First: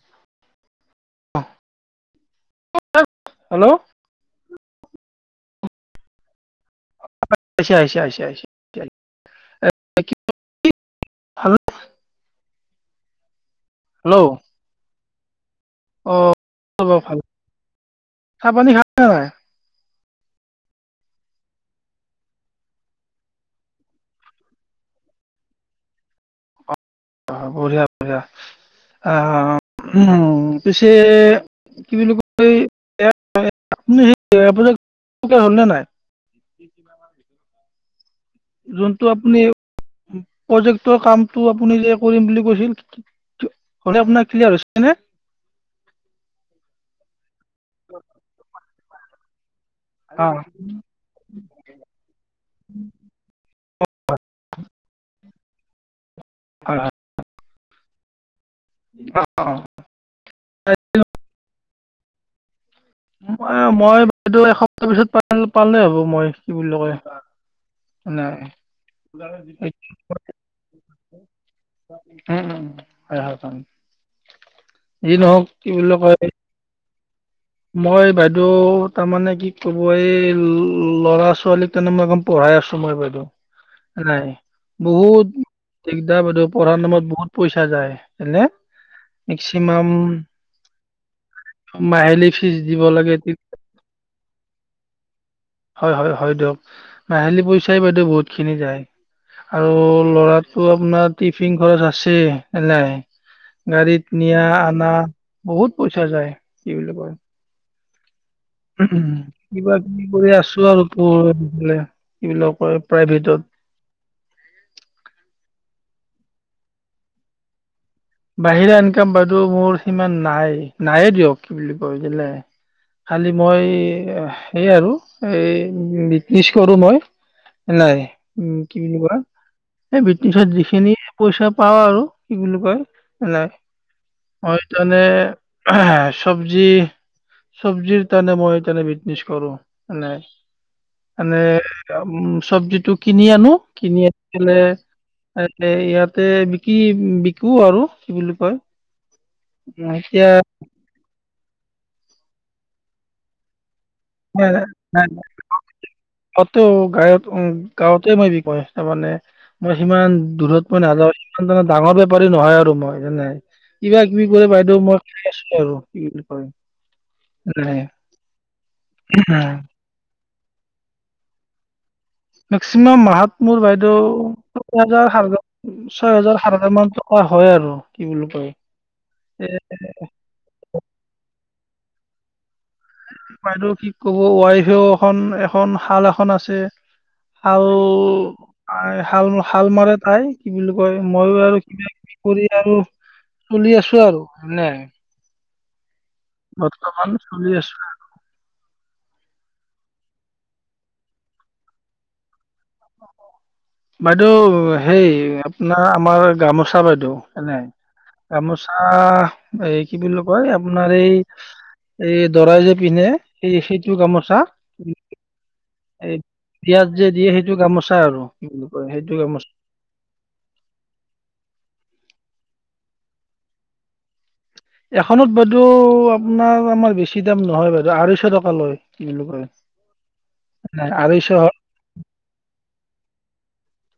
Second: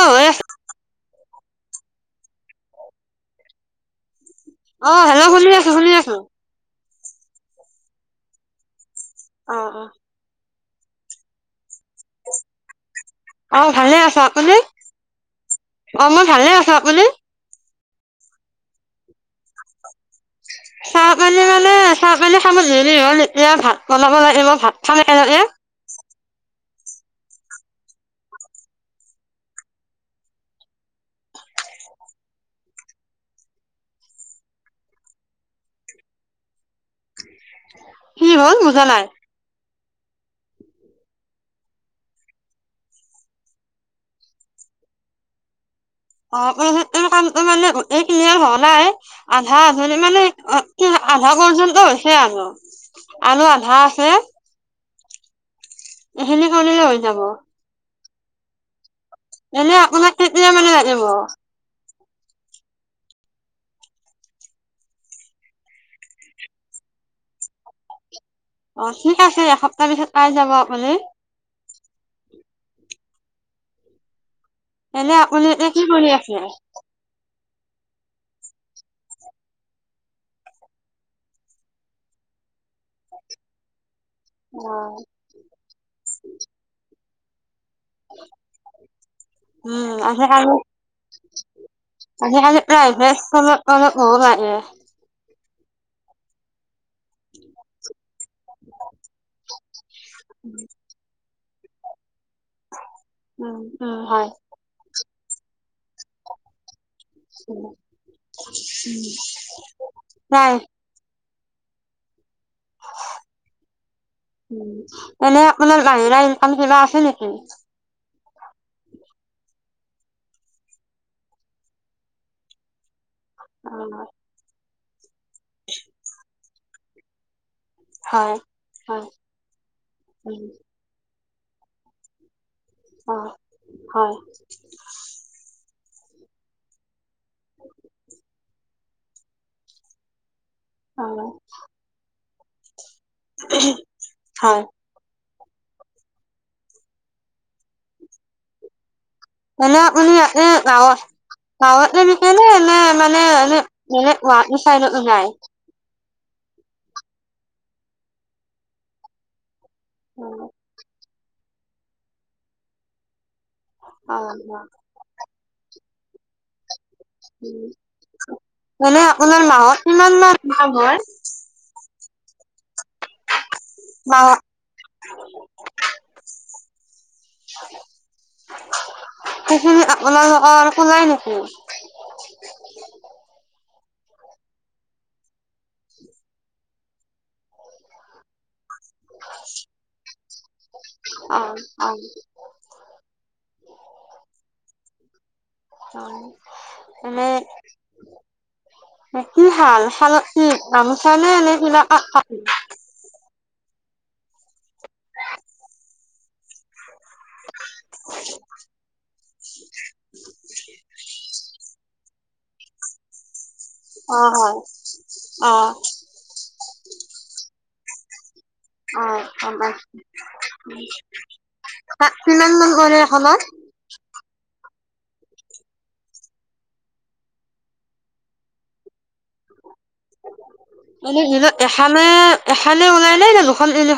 অ হৈ আছে হেল্ল' অ হেল্ল' শুনি আছো শুনি আছো। আ আহিছে আহিছে আহিছে এতিয়া আহিছে। অ অ হেল্ল' অ ভালে হেল্ল' আছা তুমি অ মই অঁ ভালে আছো আপুনি? ভাল চাহ পানী খাই ন নাই চাহ পানি মানে চাহ পানী খাব দেৰি হ'ল এতিয়া ভাত বনাব লাগে মই ভাত খাম এনেকে। অ বঢ়িয়া বঢিয়া আহ পিছে কি বুলি কয় আপুনি হলনে নাই [unintelligible] বুজা নাই যোনটো আপুনি প্ৰজেক্টৰ কামটো আপুনি যে কৰিম বুলি কৈছিল হলে আপোনাৰ ক্লিয়াৰ হৈছেনে অ কাম মানে এই কিনি হ নাই অ আধা আধন মানে অঁ আধা পৰ্যন্ত হৈছে আৰু আলু আ মা আছে? [inaudible] সেনে কাৰলেে হয় হৈ যাব হয় এনেই আপোনাক কেইদিনা মানে লাগিব ম মই বাইদেউ এসপ্তাহ পিছত প পালে হ'ব মই কি বুলি কয় অ ঠিক আছে মানে এসপ্তাহ পিছত পাই যাব আপুনি উম উম হয় চাম এনে আপুনি এতিয়া কি কৰি আছে। মই বাইদেউ তাৰমানে কি ক'ব এই ল'ৰা ছোৱালীক তাৰে মই একদম পঢ়াই আছো মই বাইদেউ নাই অ বহুত দিগদাৰদউ পঢ়াৰ নামত বহুত মে্সিমাম উম আজিকালি মাহ প্ৰাইভে খনত মানে বহুত লাগে। হয় হয় হয় দিয়ক মাহেলী পইচাই বাইদেউ বহুত খিনি যায় আৰু ল'ৰাটো আপোনাৰ টিফিন খৰচ আছে এ নাই উম, উম, গাড়ীত হয়। নিয়া আনা বহুত পইচা যায় কি বুলি কয় উম উ কিবা কিবি কৰি নাই, আছো আৰু তোৰ হ এনে আপোনাৰ বাহিৰা [unintelligible] পিলা আছে নেকি বাহিৰা ইনকাম বাইেউ মোৰ সিমান নাই নায়ে দিয়ক কি বুলি কয় বে খালি মই অ', সেই আৰু এই ইচ কৰো মই নাই হয়। উম কি বুলি হয়, কোৱা এই উম, বিটিছত যিখিনি পইচা পাওঁ আৰু কি বুলি কয় অ', নাই হয় তানে চব্জি চব্জিৰ তানে মই তনে বিত- নিছ কৰো নাই অ', আনে উম চব্জিটো কিনি আনো কিনি আনি হয়। পেলাই এ ইয়াতে ইয়াতে বিকি বিকো আৰু। কি বুলি কয় এনে উম, আপনি ই এতিয়া গৱ তা আগতে বিষাই নে নে মানে এনে মানে ৱান চাইডত বিষাই গৱতে গাঁৱত উ গাঁৱতে মই বিক কৰাচে মানে মই সিমান অ', দূৰত মই নাযাওঁ ইমান ডাঙ ডাঙৰ বেপাৰী নহয় আৰু মই যেনে কিবা কিবি কৰে অ', বাইদেউ মই খাই আছো। আৰু ইল কৰে উম মানে আপোনাৰ মাহত কিমান কিমান ভাল হয় মেক্সিমাম মাহত মোৰ বাইদেউ মাহত ছয় হাজাৰ ছয় হাজাৰ সাত হাজাৰ মান টকা হয় আৰু কি বুলি কয় সেইখিনি এ আপোনালোকৰ ওলাই নেকি? বাইদেউ কি ক'ব ৱাইফেও এখন এখ এখন শাল এখন আছে। আৰুউ হাল হাল মাৰে তাই কি বুলি কয় মইয়ো অ', আৰু কিবা অ', কিবি কৰি আৰু চলি আছো আৰু [unintelligible] অ বৰ্তমান মানে চলি আছো এ কি শাল শালত কি গামোচা নে এনে কিবা [unintelligible] [inaudible] বাইদেউ হেই আপোনাৰ আমাৰ গামোচা বাইদেউ সনে গামোচা এই কি বুলি কয় আপোনাৰ এই এই দৰাই যে পিন্ধে সেই সেইটো অ গামোচা হয় অ। এই বিয়াত যে দিয়ে সেইটো গামোচা আৰু কি বুলি কয় অ সেইটো গামোচা গম পাইছো তাত কিমান মান কৰে এখনত এখনত বাইদেউ আপোনাৰ আমাৰ বেছি দাম নহয় বাইদেউ আঢ়ৈশ টকা লয়। কি বুলি কয় নাই, মানে আঢ়ৈশ নিজ এখনে এখনে ওলয় নে দু- কল এিল [unintelligible]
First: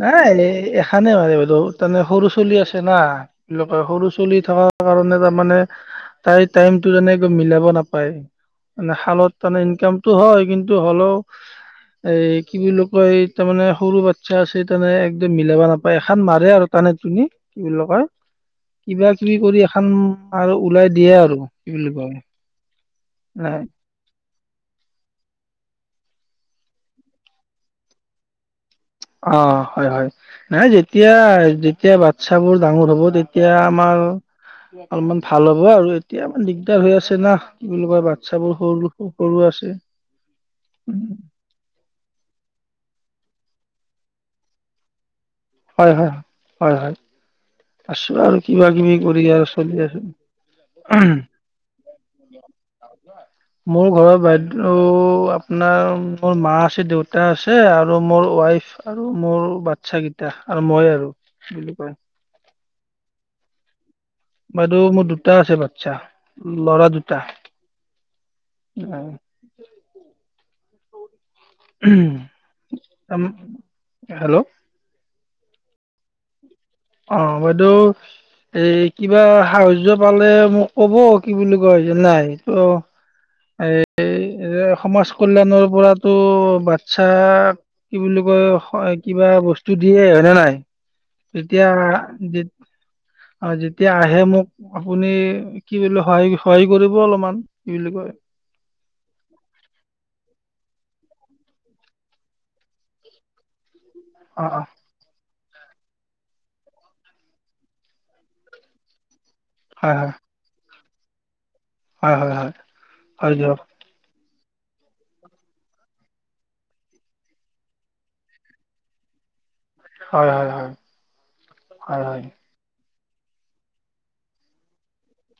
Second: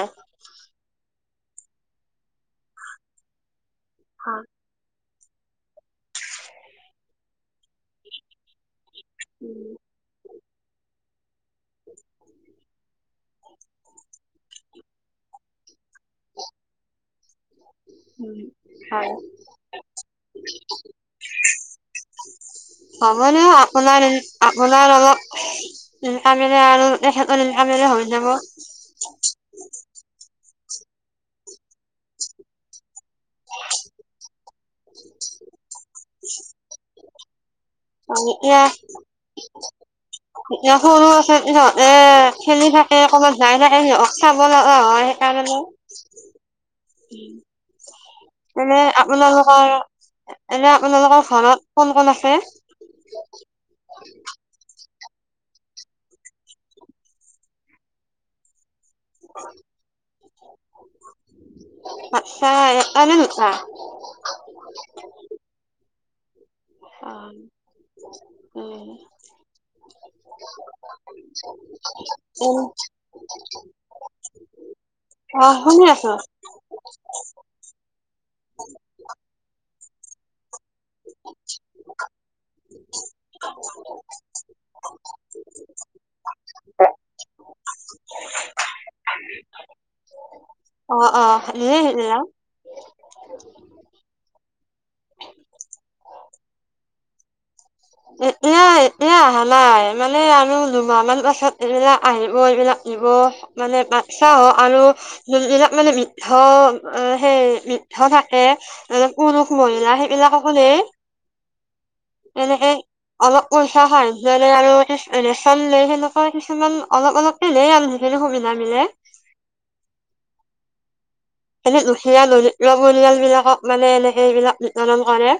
নাই এনে এখ- খানে [unintelligible] তানে মানে সৰু চলি আছে না সৰু চুলি হয় থকা কাৰণে বাপ মানে তাই টাইমটো তেনেকৈ মিলাব নাপায় মানে শালত মানে ইনকামটো হয় কিন্তু টো হ'লেও এই কি বুলি কয় তাৰমানে সৰু বা- চ্ছা আছে তেনে একদিন মিলাব লাগব এখন মাৰে আৰু টানে টুনি কি বুলি ক কয় কিবা কিবি কৰি এখন আৰু ওলাই দিয়ে আৰু কি বুলি কয় হ'ব দিয়ক নাই আপোনাৰ আপোনাৰ অলপ ইনকামে আৰু তেখেতৰ ইনকামে হৈ যাব। অ হয় হয় নাই যেতিয়া যেতিয়া বাচ্ছাবোৰ ডাঙৰ হ'ব তেত- তিয়া আমাৰ অলপমান ভাল হ'ব আৰু এতিয়া ইমান দিগদাৰ হৈ আছে। তেনা আৰু এতিয়া এতিয়া সৰু আছে সিহঁতে খেলি থাকে অকণমান জাই থাকে সি চাব লগা হয় তাৰ মানে হয় হয় হয় হয় আছো আৰু কিবা কিবি কৰি আৰু চলি আছো। এনে আপোনালোকৰ ঘৰত কোন কোন আছে মোৰ ঘৰত বাইদেউ আপোনাৰ মোৰ মা আছে, দেউতা আছে আৰু মোৰ ৱাইফ আৰু মোৰ বাচ্ছা কেইটা এতিয়া আৰু মই আৰু উ বাইদেউ মোৰ দুটা আছে বাচ্ছা। ল'ৰা অ দুটা উম [inaudible] উম হেল্ল' অ শুনি আছো অ বাইদেউ গ'লে মোক ক'ব কি বুলি কোৱা যে নাই ক এ সমাজ কল্যাণৰ পৰাতো বাচ্ছা কি বুলি কয় কিবা বস্তু দিয়ে। হয়নে নাই? অ অ এতিয়া যেত- আৰু যেতিয়া আহে মোক আপুনি কি বুলি সহায় সহায় কৰিব অলপমান কি বুলি কয় এ এয় এয়া অহা নাই মানে আমি দুমাহমান পাছত এইবিলাক আহিব এইবিলাক নিব মানে তাত চাহ অ অ আৰু এই বিলাক মানে বৃদ্ধ সেই বৃদ্ধ থাকে এইবিলাক পুৰুষ মহিলা হয় হয় সেইবিলাককো নিয়ে। হয় হয় হয় এনেকে হয় অলপ দিয়ক পইচা হয় যেনে আৰু ৰেচন লে সেনেকুৱা কিছুমান অলপ অলপে লে আৰু যিখিনি সুবিধা মিলে হয় হয় হয় এনে হয় দুখীয়া হয় দৰিদ্ৰ পৰিয়াল বিলাকক মানে এনেকে এইবিলাক নিৰ্ধাৰণ কৰে।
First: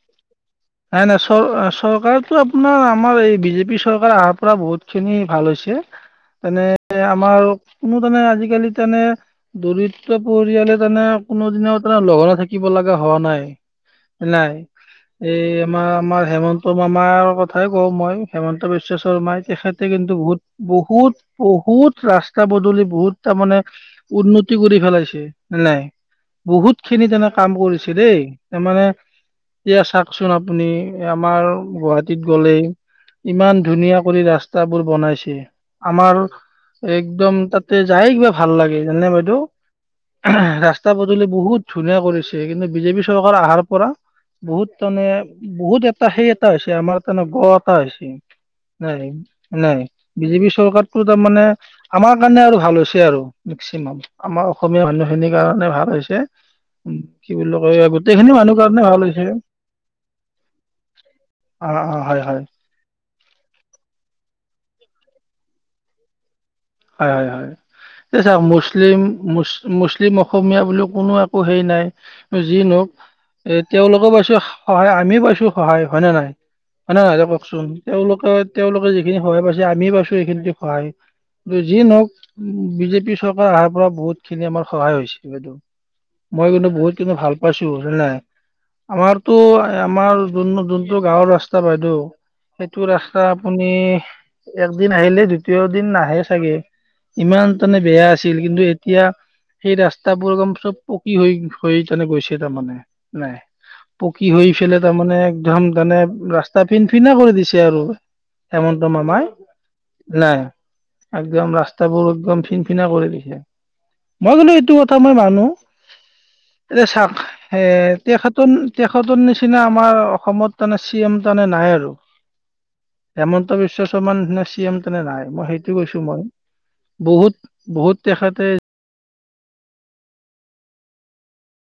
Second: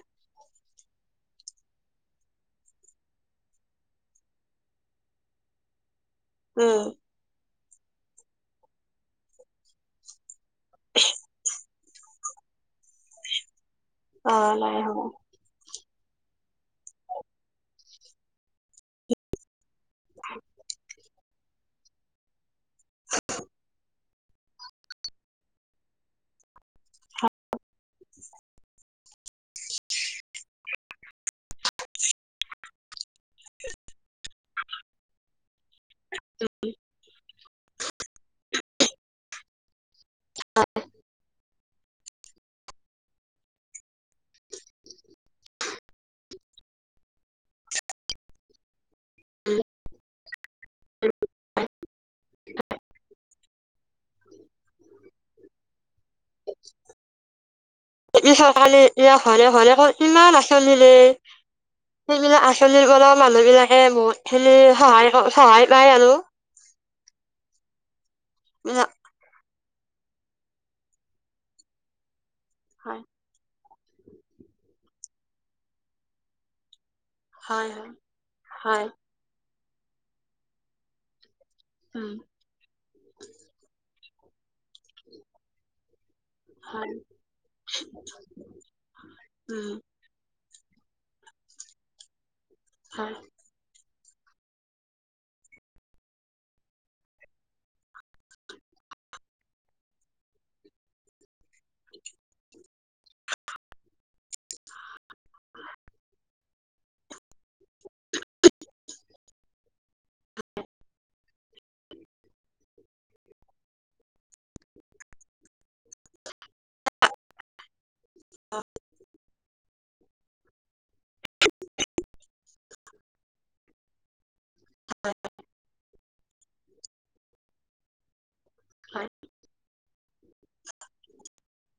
নাই নাই চৰ চৰকাৰেটো আপোনাৰ আমাৰ এই বিজেপি চৰকাৰ অহাৰ পৰা বহুত খিনি ভাল হৈছে। তেনে উম আমাৰ কোনো তানে আজিকালি তানে দৰিদ্ৰ- পৰিয়ালে তেনে কোনো দিনত লঘোনে থাকিব লগা হোৱা নাই। অ নাই হয় এই আমাৰ আমাৰ হেমন্ত মামাৰ কথাই কওঁ মই হেমন্ত বিশ্ব শৰ্মাই তেখেত কিন্তু বহুত বহুত বহুত ৰাস্তা বদলি বহুত তাৰমানে উন্নতি কৰি পেলাইছে নে নাই বহুত খিনি তাৰমানে কাম কৰিছে দেই তাৰমানে এয়া চাক- চোন আপুনি আমাৰ গুৱাহাটীত গলে ইমান ধুনীয়া কৰি ৰাস্তাবোৰ বনাইছে আমাৰ একদম তাতে যায় কিবা ভাল লাগে জানে বাইদেউ ৰাস্তা ব'দলি বহুত ধুনীয়া কৰিছে কিন্তু বিজেপি চৰকাৰ আহাৰ পৰা বহুত তেনে বহুত এটা সেই এটা হৈছে আমাৰ কাৰানে ব এটা হৈছে নাই নাই বিজিপে চ চৰকাৰটো তাৰমানানে আমাৰ কাৰণে আৰু ভাল হৈছে আৰু মেক্সিমাম আমাৰ অসমীয়া মানুহখিনিৰ কাৰণে ভাল হৈছে। উম কি বুলি কয় ই গোটেইখিনি মানুহ চৰকাৰী কাৰণে ভাল এতিয়া হৈছে। ঘৰে ঘৰে ক কিমান আঁচনি দিলে অ অ হয় হয় সেইবিলাক আঁচনিৰ পৰাও মানুহবিলাকে বহুত এনে সহায় সহায় পাই আৰু হয় হয় হয় এই চাও মুছলিম মুচ মুছলিম অসমীয়া বুলিও কোনো একো হেই নাই যি নহক হয় এ তেওঁলোকো পাইছে সহায়। আমিও পাইছো সহায়। হয়নে নে নহয়? হয় না কওকচোন হয় হয় তেওঁলোকে তেওঁলোকে হয় যিখিনি সহায় পাইছে যে আমি পাইছো এইখিন তে সহায় যি কি নওক উম বিজেপি চৰকাৰ আহাৰ পৰা বহুত খিনি আমাৰ সহায় হৈছে বাইদেউ মই কিন্তু বহুত হয় কিবা ভাল পাইছো হয় নাই আমাৰতো উম আমাৰ যোন যোনটো গাঁৱৰ ৰাস্তা বাইদেউ সেইটো হয় ৰাস্তা আপুনি একদিন আহিলে দ্বিতীয় দিন নাহে চাগে ইমান তানে বেয়া আছিল কিন্তু এতিয়া সেই ৰাস্তাবোৰ একদম চব পকী হৈ হৈ তানে গৈছে তাৰমানে নাই পকী হৈ পেললে তাৰমানে একদম তানে ৰাস্তা ফিনফিনা কৰি দিছে। এতিয়া আৰু হেমন্ত মামাই নাই। একদম ৰাস্তাবোৰ একদম ফিন ফিনা কৰি দিছে। মই মানে এইটো কথা মই মানু এ চাক এ তেখতন তেখতৰ নিচ নিচিনা আমাৰ অসমত তানে চি এম মানে নাই আৰু হেমন্ত বিশ্ব শৰ্মাৰ নিচিনা তি এম তেনে নাই মই সেইত- বহুত বহুত [unintelligible] [inaudible]